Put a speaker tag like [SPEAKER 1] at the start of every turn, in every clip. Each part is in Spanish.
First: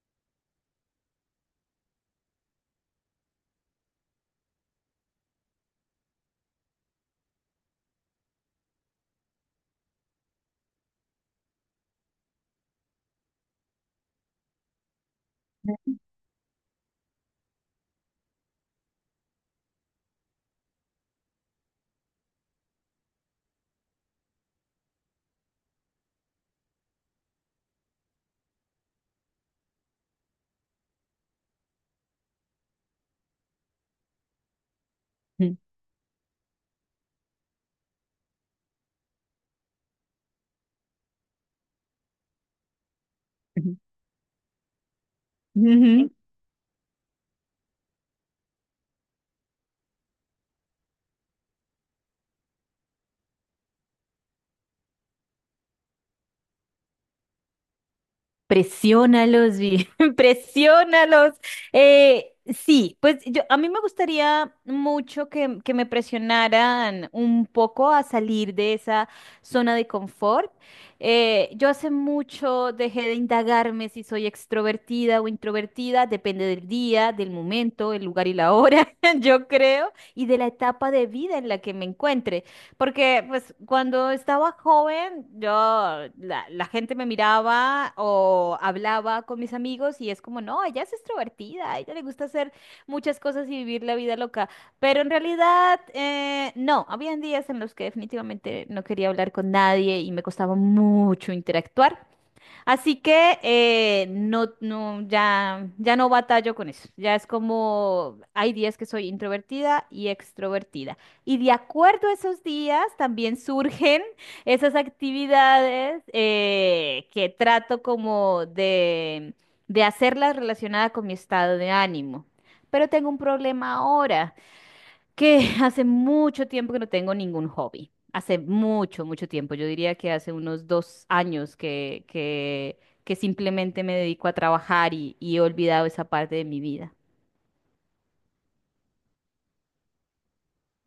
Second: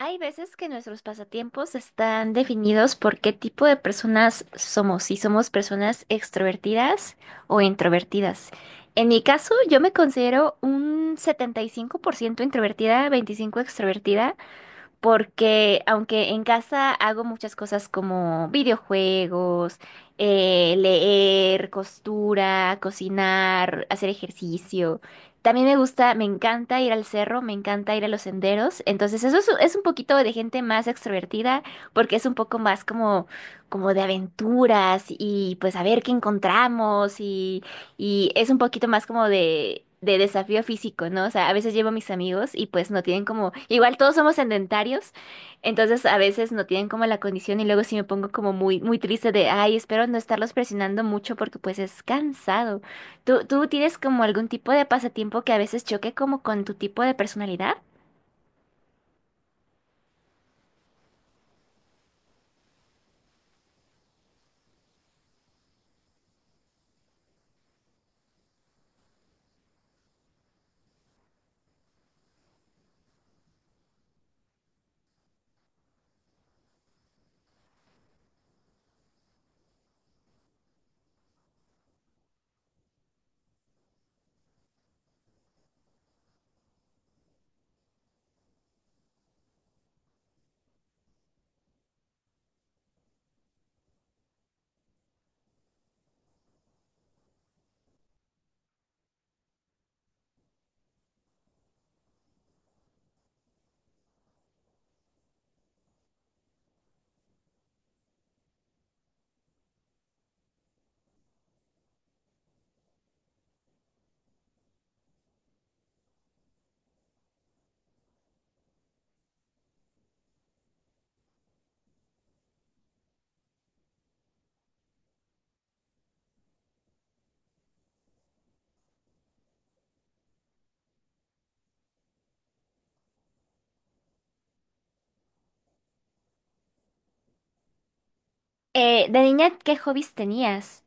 [SPEAKER 1] Hay veces que nuestros pasatiempos están definidos por qué tipo de personas somos, si somos personas extrovertidas o introvertidas. En mi caso, yo me considero un 75% introvertida, 25 extrovertida, porque aunque en casa hago muchas cosas como videojuegos, leer, costura, cocinar, hacer ejercicio, también me gusta, me encanta ir al cerro, me encanta ir a los senderos, entonces eso es un poquito de gente más extrovertida porque es un poco más como, como de aventuras y
[SPEAKER 2] Ujú,
[SPEAKER 1] pues a ver qué encontramos y es un poquito más como de desafío físico, ¿no? O sea, a veces llevo a mis amigos y pues no tienen como,
[SPEAKER 2] ujú,
[SPEAKER 1] igual todos somos sedentarios, entonces
[SPEAKER 2] ujú.
[SPEAKER 1] a veces no tienen como la condición y luego sí me pongo como muy, muy triste de, ay, espero no estarlos presionando mucho porque pues es cansado. ¿Tú tienes como algún tipo de pasatiempo que a veces choque como con tu tipo de personalidad?
[SPEAKER 2] Presiónalos, Vi, presiónalos. Sí, pues yo, a mí me gustaría mucho que me presionaran un poco a salir de esa zona de confort. Yo hace mucho dejé de indagarme si soy extrovertida o introvertida, depende del día, del momento, el lugar y la hora, yo creo, y de la etapa de vida en la que me encuentre. Porque pues cuando estaba joven, yo, la gente me miraba o hablaba con mis amigos y es como, no, ella es extrovertida, a ella le gusta hacer muchas cosas y vivir la vida loca. Pero en realidad, no, habían días en los que definitivamente no quería hablar con nadie y me costaba mucho interactuar. Así que no, no, ya, ya no batallo con eso. Ya es como hay días que soy introvertida y extrovertida. Y de acuerdo a esos días también surgen esas actividades que trato como de hacerlas relacionadas con mi estado de ánimo. Pero tengo un problema ahora que hace mucho tiempo que no tengo ningún hobby. Hace mucho, mucho tiempo. Yo diría que hace unos dos años que simplemente me dedico a trabajar y he olvidado esa parte de mi vida.
[SPEAKER 1] De niña, ¿qué hobbies tenías?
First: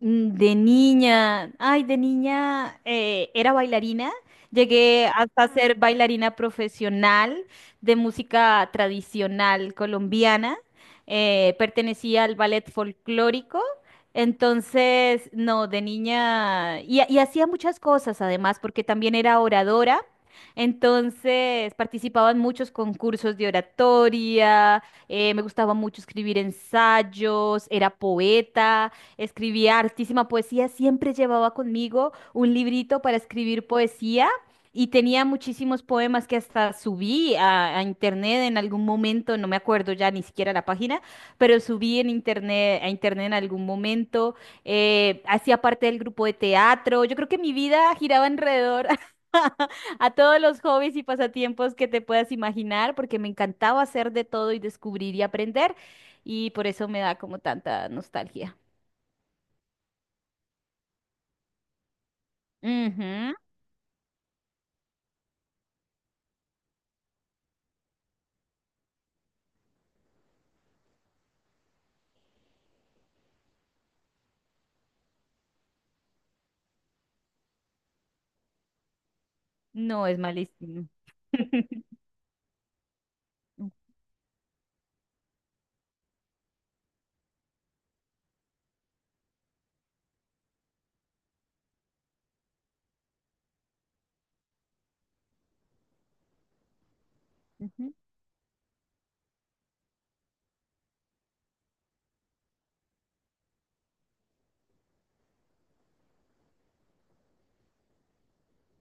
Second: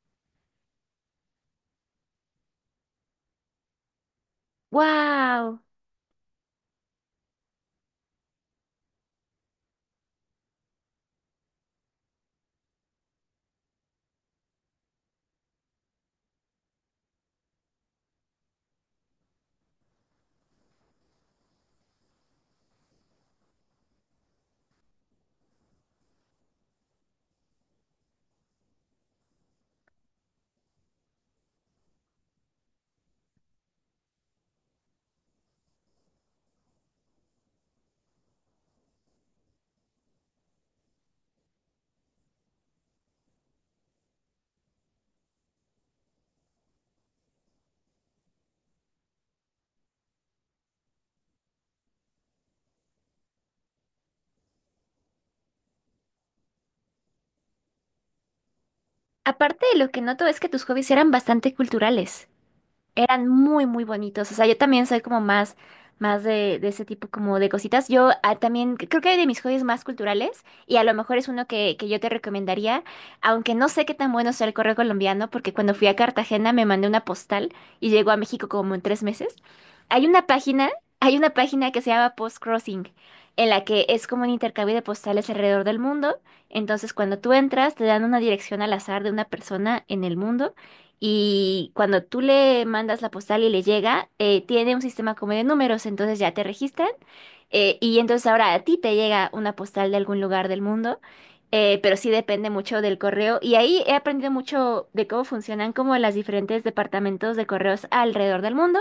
[SPEAKER 2] Mm. De niña, ay, de niña era bailarina, llegué hasta
[SPEAKER 1] ¡Wow!
[SPEAKER 2] ser bailarina profesional de música tradicional colombiana, pertenecía al ballet folclórico, entonces, no, de niña, y hacía muchas cosas además, porque también era oradora, entonces participaba en muchos concursos de oratoria, me gustaba mucho escribir ensayos, era poeta, escribía hartísima poesía, siempre llevaba conmigo un librito para escribir poesía y tenía muchísimos poemas que hasta subí a internet en algún momento, no me acuerdo ya ni siquiera la página, pero subí en internet, a internet en algún momento, hacía parte del grupo de teatro, yo creo que mi vida giraba alrededor a todos los hobbies y pasatiempos que te puedas imaginar, porque me encantaba hacer de todo y descubrir y aprender, y por eso me da como tanta nostalgia.
[SPEAKER 1] Aparte de lo que noto es que tus hobbies eran bastante culturales. Eran
[SPEAKER 2] Ujú.
[SPEAKER 1] muy, muy bonitos. O sea, yo también soy como más, más de ese tipo como de cositas. Yo ah, también creo que hay de mis hobbies más culturales, y a lo mejor es uno que yo te recomendaría, aunque no sé qué tan bueno sea el correo colombiano, porque cuando fui a Cartagena me mandé una postal y llegó a México como en 3 meses. Hay
[SPEAKER 2] No, es
[SPEAKER 1] una página,
[SPEAKER 2] malísimo.
[SPEAKER 1] hay una página que se llama Post Crossing, en la que es como un intercambio de postales alrededor del mundo. Entonces, cuando tú entras, te dan una dirección al azar de una persona en el mundo. Y cuando tú le mandas la postal y le llega, tiene un sistema como de números, entonces ya te registran.
[SPEAKER 2] Ujú,
[SPEAKER 1] Y entonces ahora a ti te llega una postal de algún lugar del mundo, pero sí depende mucho del correo. Y ahí he aprendido mucho de cómo funcionan como los diferentes departamentos de correos alrededor del mundo.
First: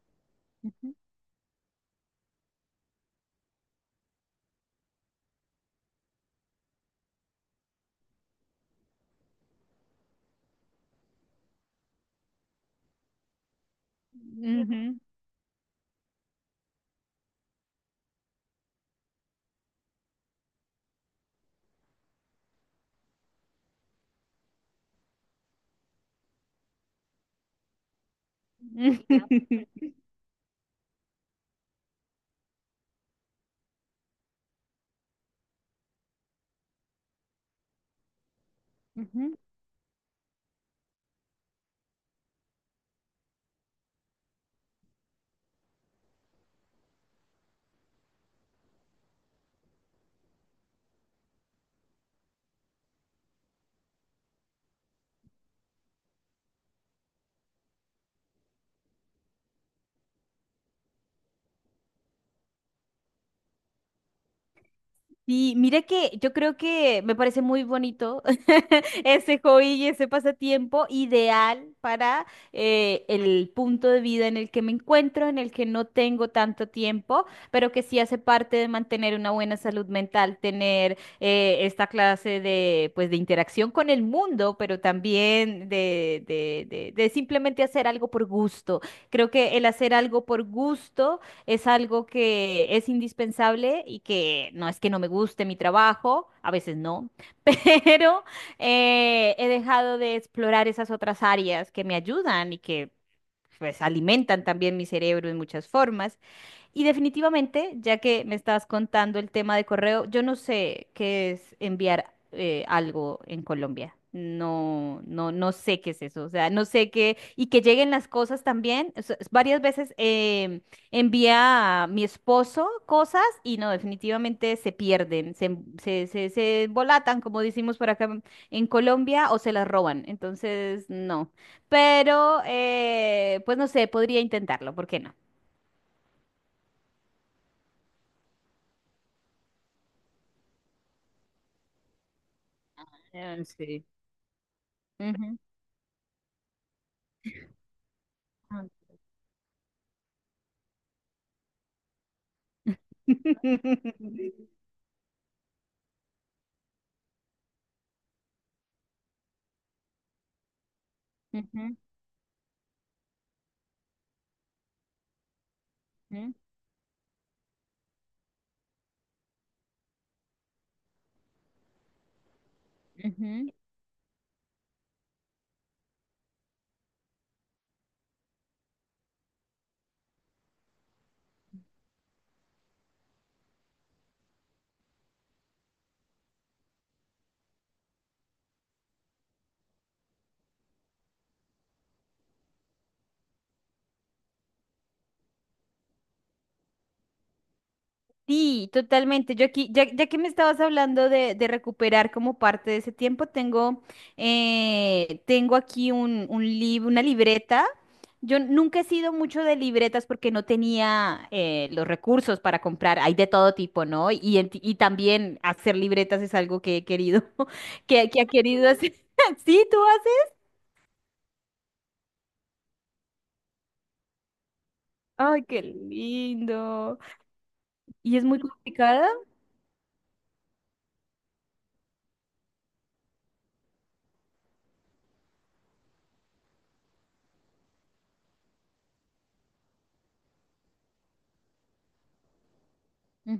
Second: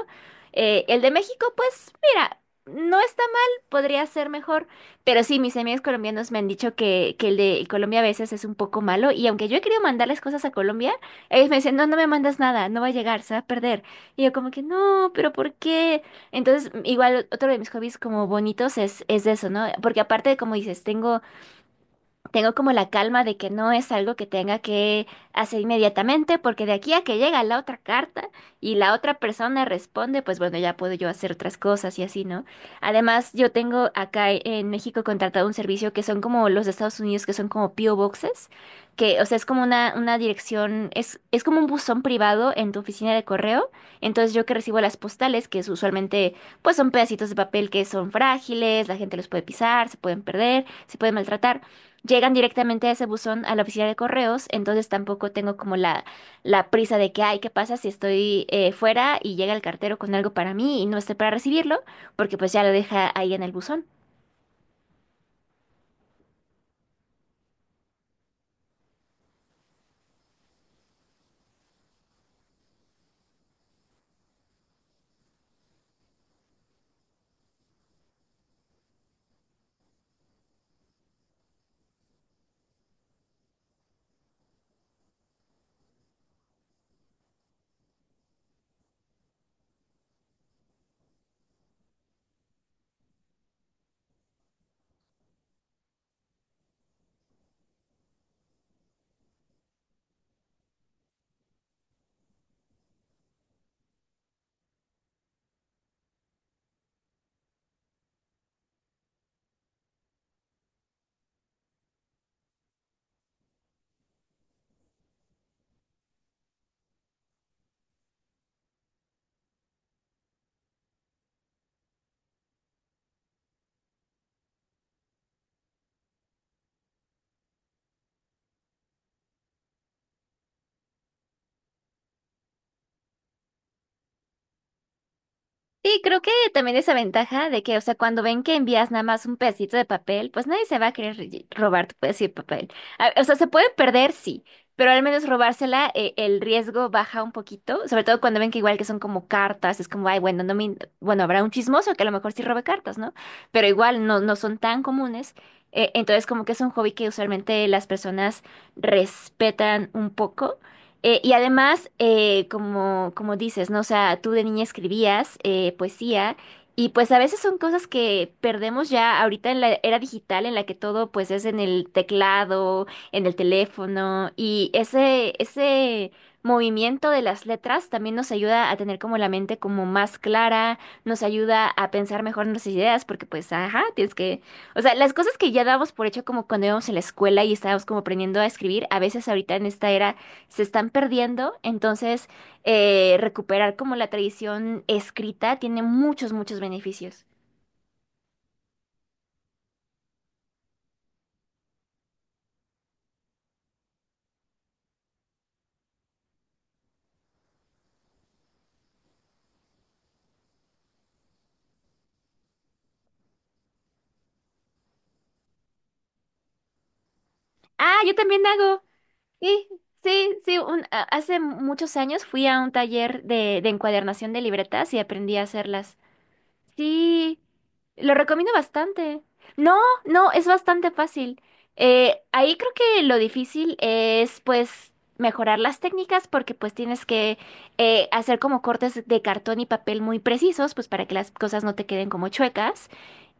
[SPEAKER 2] ujú,
[SPEAKER 1] El de México, pues mira, no está mal, podría ser mejor. Pero sí, mis amigos colombianos me han dicho que el de Colombia a veces es un poco malo y aunque yo he querido mandarles cosas a Colombia, ellos me decían, no, no me mandas nada, no va a llegar, se va a perder. Y yo como que,
[SPEAKER 2] ujú, ujú,
[SPEAKER 1] no, pero ¿por qué? Entonces, igual otro de mis hobbies como bonitos es eso, ¿no? Porque aparte, como dices, tengo como la calma de que no es algo que tenga que hacer inmediatamente, porque de aquí a que llega la otra carta y la otra persona responde, pues bueno, ya puedo yo hacer otras cosas y así, ¿no? Además, yo tengo acá en México contratado un servicio que son como los de Estados Unidos, que son como PO Boxes, que, o sea,
[SPEAKER 2] ujú.
[SPEAKER 1] es como una dirección, es como un buzón privado en tu oficina de correo. Entonces, yo que recibo las postales, que es usualmente, pues son pedacitos de papel que son frágiles, la gente los puede pisar, se pueden perder, se pueden maltratar llegan directamente a ese buzón a la oficina de correos, entonces tampoco tengo como la prisa de que, ay, ¿qué pasa si estoy fuera y llega el cartero con algo para mí y no esté para recibirlo? Porque pues ya lo deja ahí en el buzón.
[SPEAKER 2] Sí, mira que yo creo que me parece muy bonito ese hobby y ese pasatiempo ideal para el punto de vida en el que me encuentro, en el que no tengo tanto tiempo, pero que sí hace parte de mantener una buena salud mental, tener esta clase de, pues, de interacción con el mundo, pero también de simplemente hacer algo por gusto. Creo que el hacer algo por gusto es algo que es indispensable y que no es que no me guste mi trabajo, a veces no, pero he dejado de explorar esas otras áreas que me ayudan y que pues alimentan también mi cerebro en muchas formas. Y definitivamente, ya que me estabas contando el tema de correo, yo no sé qué es enviar algo en Colombia. No, no, no sé qué es eso. O sea, no sé qué. Y que lleguen las cosas también. O sea, varias veces envía a mi esposo cosas y no, definitivamente se pierden, se, em- se embolatan, como decimos por acá en Colombia, o se las roban. Entonces, no. Pero, pues no sé, podría intentarlo, ¿por qué no?
[SPEAKER 1] Sí, creo que también esa ventaja de que, o sea, cuando ven que envías nada más un pedacito de papel, pues nadie se va a querer lle- robar tu pedacito de papel. A- O sea, se puede
[SPEAKER 2] Sí.
[SPEAKER 1] perder, sí, pero al menos robársela, el riesgo baja un poquito, sobre todo cuando ven que
[SPEAKER 2] Ujú.
[SPEAKER 1] igual que son como cartas, es como, ay, bueno, no me, in- bueno, habrá un chismoso que a lo mejor sí robe cartas, ¿no? Pero igual no, no son tan comunes. Entonces, como que es un hobby que usualmente las personas respetan un poco. Y
[SPEAKER 2] Ujú,
[SPEAKER 1] además, como, como dices, ¿no? O sea, tú de niña escribías
[SPEAKER 2] ujú,
[SPEAKER 1] poesía y pues a veces son cosas que perdemos ya ahorita en la era digital en la que todo pues es en el teclado, en el
[SPEAKER 2] ujú.
[SPEAKER 1] teléfono y ese movimiento de las letras también nos ayuda a tener como la mente como más clara, nos ayuda a pensar mejor nuestras ideas porque pues, ajá, tienes que... O sea, las cosas que ya dábamos por hecho como cuando íbamos a la escuela y estábamos como aprendiendo a escribir, a veces ahorita en esta era se están perdiendo, entonces recuperar como la tradición escrita tiene muchos, muchos beneficios.
[SPEAKER 2] Sí, totalmente. Yo aquí, ya, ya que me estabas hablando de recuperar como parte de ese tiempo, tengo, tengo aquí una libreta. Yo nunca he sido mucho de libretas porque no tenía los recursos para comprar. Hay de todo tipo, ¿no? Y también hacer libretas es algo que he querido,
[SPEAKER 1] Ah, yo
[SPEAKER 2] que ha
[SPEAKER 1] también
[SPEAKER 2] querido
[SPEAKER 1] hago.
[SPEAKER 2] hacer. Sí,
[SPEAKER 1] Sí,
[SPEAKER 2] tú haces.
[SPEAKER 1] sí. un- a- hace muchos años fui a un taller de encuadernación de libretas y aprendí a
[SPEAKER 2] Ay, qué
[SPEAKER 1] hacerlas.
[SPEAKER 2] lindo.
[SPEAKER 1] Sí, lo
[SPEAKER 2] ¿Y es muy
[SPEAKER 1] recomiendo
[SPEAKER 2] complicada?
[SPEAKER 1] bastante. No, no, es bastante fácil. Ahí creo que lo difícil es pues mejorar las técnicas porque pues tienes que hacer como cortes de cartón y papel muy precisos pues para que las cosas no te queden como chuecas.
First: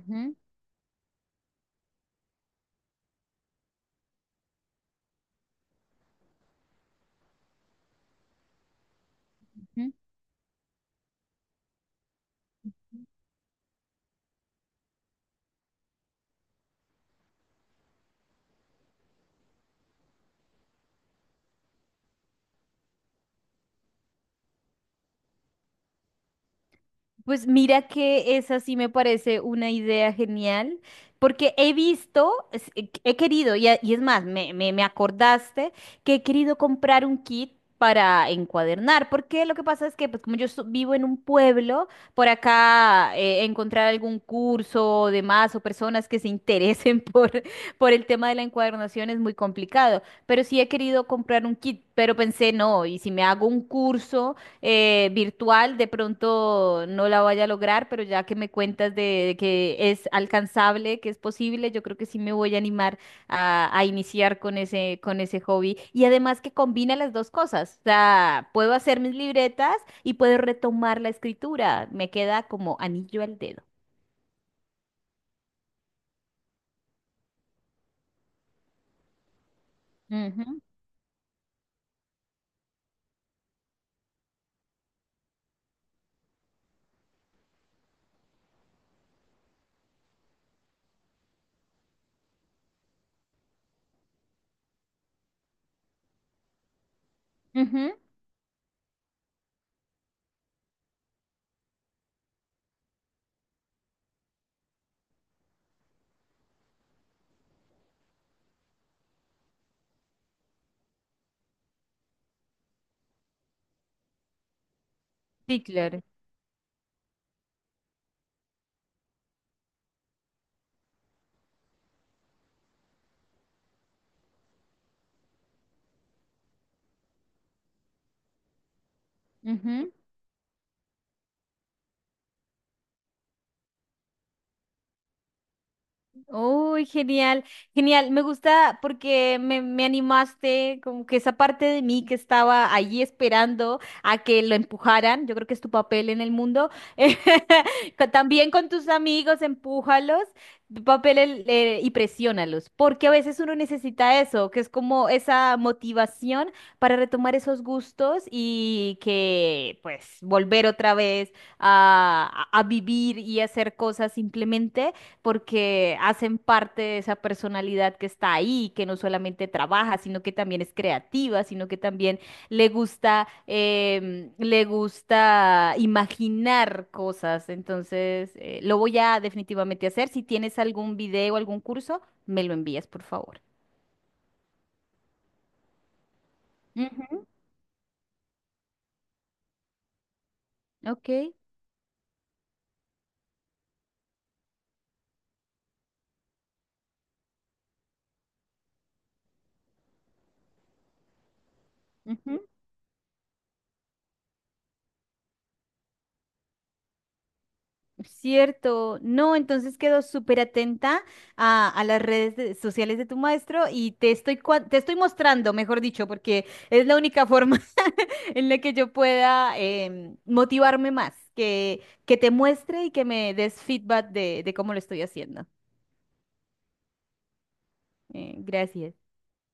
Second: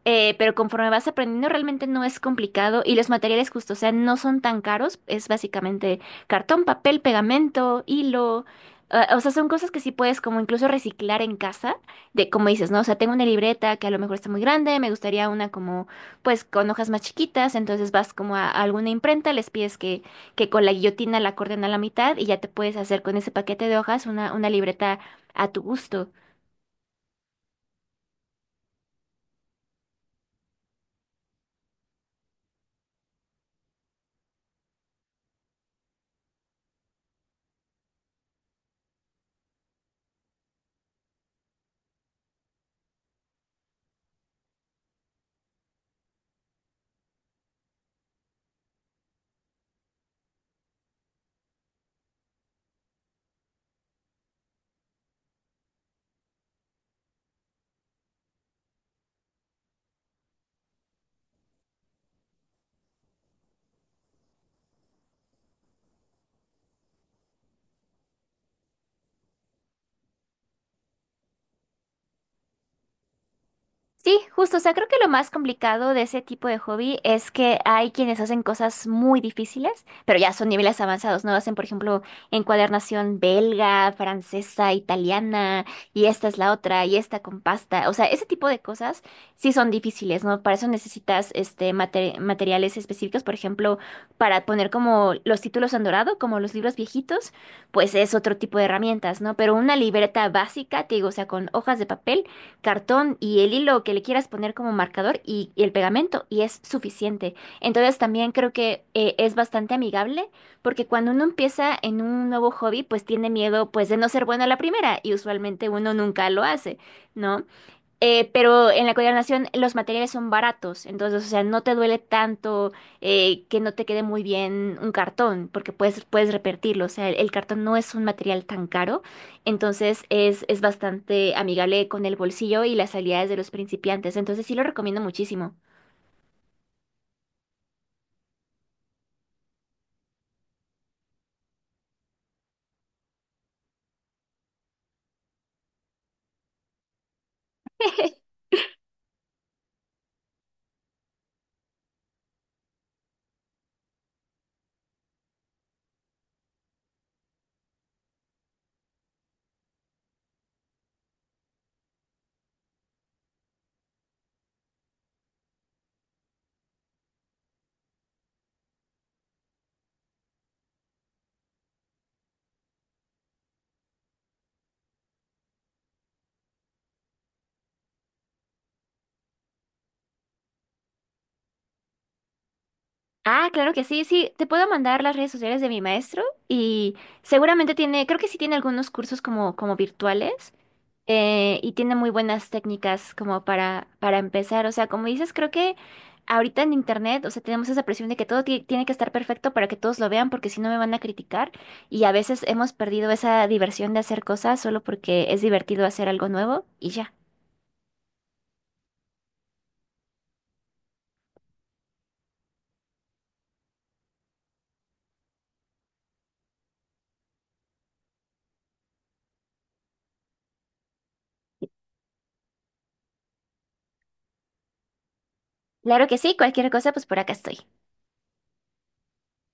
[SPEAKER 1] Pero conforme vas aprendiendo, realmente no es complicado y los materiales justo, o sea, no son tan caros. Es básicamente cartón, papel, pegamento, hilo. O sea, son cosas que sí
[SPEAKER 2] Mm.
[SPEAKER 1] puedes como incluso reciclar en casa, de como dices, ¿no? O sea, tengo una libreta que a lo mejor está muy grande, me gustaría una como, pues, con hojas más chiquitas, entonces vas como a alguna imprenta, les pides que con la guillotina la corten a la mitad y ya te puedes hacer con ese paquete de hojas una libreta a tu gusto.
[SPEAKER 2] Pues mira que esa sí me parece una idea genial, porque he visto, he querido, y es más, me acordaste que he querido comprar un kit para encuadernar, porque lo que pasa es que pues como yo vivo en un pueblo, por acá encontrar algún curso o demás o personas que se interesen por el tema de la encuadernación es muy complicado, pero sí he querido comprar un kit, pero pensé, no, y si me hago un curso virtual, de pronto no la vaya a lograr, pero ya que me cuentas de que es alcanzable, que es posible, yo creo que sí me voy a animar a iniciar con ese hobby. Y además que combina las dos cosas, o sea, puedo hacer mis libretas y puedo retomar la escritura, me queda como anillo al dedo.
[SPEAKER 1] Sí, justo, o sea, creo que lo más complicado de ese tipo de hobby es que hay quienes hacen cosas muy difíciles, pero ya son
[SPEAKER 2] Ujú,
[SPEAKER 1] niveles avanzados, ¿no? Hacen, por ejemplo, encuadernación belga, francesa, italiana, y esta es la otra, y esta con pasta. O sea, ese tipo de cosas sí son difíciles, ¿no? Para eso necesitas este mate- materiales específicos, por ejemplo, para poner como los títulos en dorado, como los libros viejitos,
[SPEAKER 2] ujú.
[SPEAKER 1] pues es otro tipo de herramientas, ¿no? Pero una libreta básica, te digo, o sea, con hojas de papel cartón y el hilo que le quieras poner como marcador y el pegamento y es suficiente. Entonces también creo que es bastante amigable porque cuando uno empieza en un nuevo hobby pues tiene miedo pues de no ser bueno a la primera y
[SPEAKER 2] Sí,
[SPEAKER 1] usualmente uno nunca lo hace, ¿no? Pero en la coordinación los materiales son baratos, entonces, o sea, no te duele tanto que no te quede muy bien un cartón, porque puedes, puedes repetirlo, o sea, el cartón no es un material tan caro,
[SPEAKER 2] claro.
[SPEAKER 1] entonces es bastante amigable con el bolsillo y las habilidades de los principiantes, entonces sí lo recomiendo muchísimo.
[SPEAKER 2] Uy, genial, genial. Me gusta porque me animaste, como que esa parte de mí que estaba allí esperando a que lo empujaran. Yo creo que es tu papel en el mundo. También con tus amigos, empújalos, tu papel y presiónalos, porque a veces uno necesita eso, que es como esa motivación para retomar esos gustos y que, pues, volver otra vez a, a vivir y hacer cosas simplemente porque hacen parte de esa personalidad que está ahí, que no solamente trabaja, sino que también es creativa, sino que también le gusta, le gusta imaginar cosas. Entonces, lo voy a definitivamente hacer. Si tienes algún video, algún curso, me lo envías, por favor.
[SPEAKER 1] Ah, claro que sí, sí, te puedo mandar las redes sociales de mi maestro y
[SPEAKER 2] Ujú.
[SPEAKER 1] seguramente tiene, creo que sí tiene algunos cursos como, como virtuales.
[SPEAKER 2] Ok.
[SPEAKER 1] Y tiene muy buenas técnicas como para empezar. O sea, como dices, creo que ahorita en internet, o sea, tenemos esa presión de que todo ti- tiene que estar perfecto para que todos lo vean, porque si no me van a criticar. Y a
[SPEAKER 2] Ujú.
[SPEAKER 1] veces hemos perdido esa diversión de hacer cosas solo porque es divertido hacer algo nuevo y ya.
[SPEAKER 2] Cierto, no, entonces quedo súper atenta a las redes sociales de tu maestro y te estoy, te estoy mostrando, mejor dicho, porque es la única forma en la que yo pueda motivarme más, que te muestre y que me des feedback de cómo lo estoy haciendo.
[SPEAKER 1] Claro que sí, cualquier cosa, pues por acá estoy.
[SPEAKER 2] Gracias.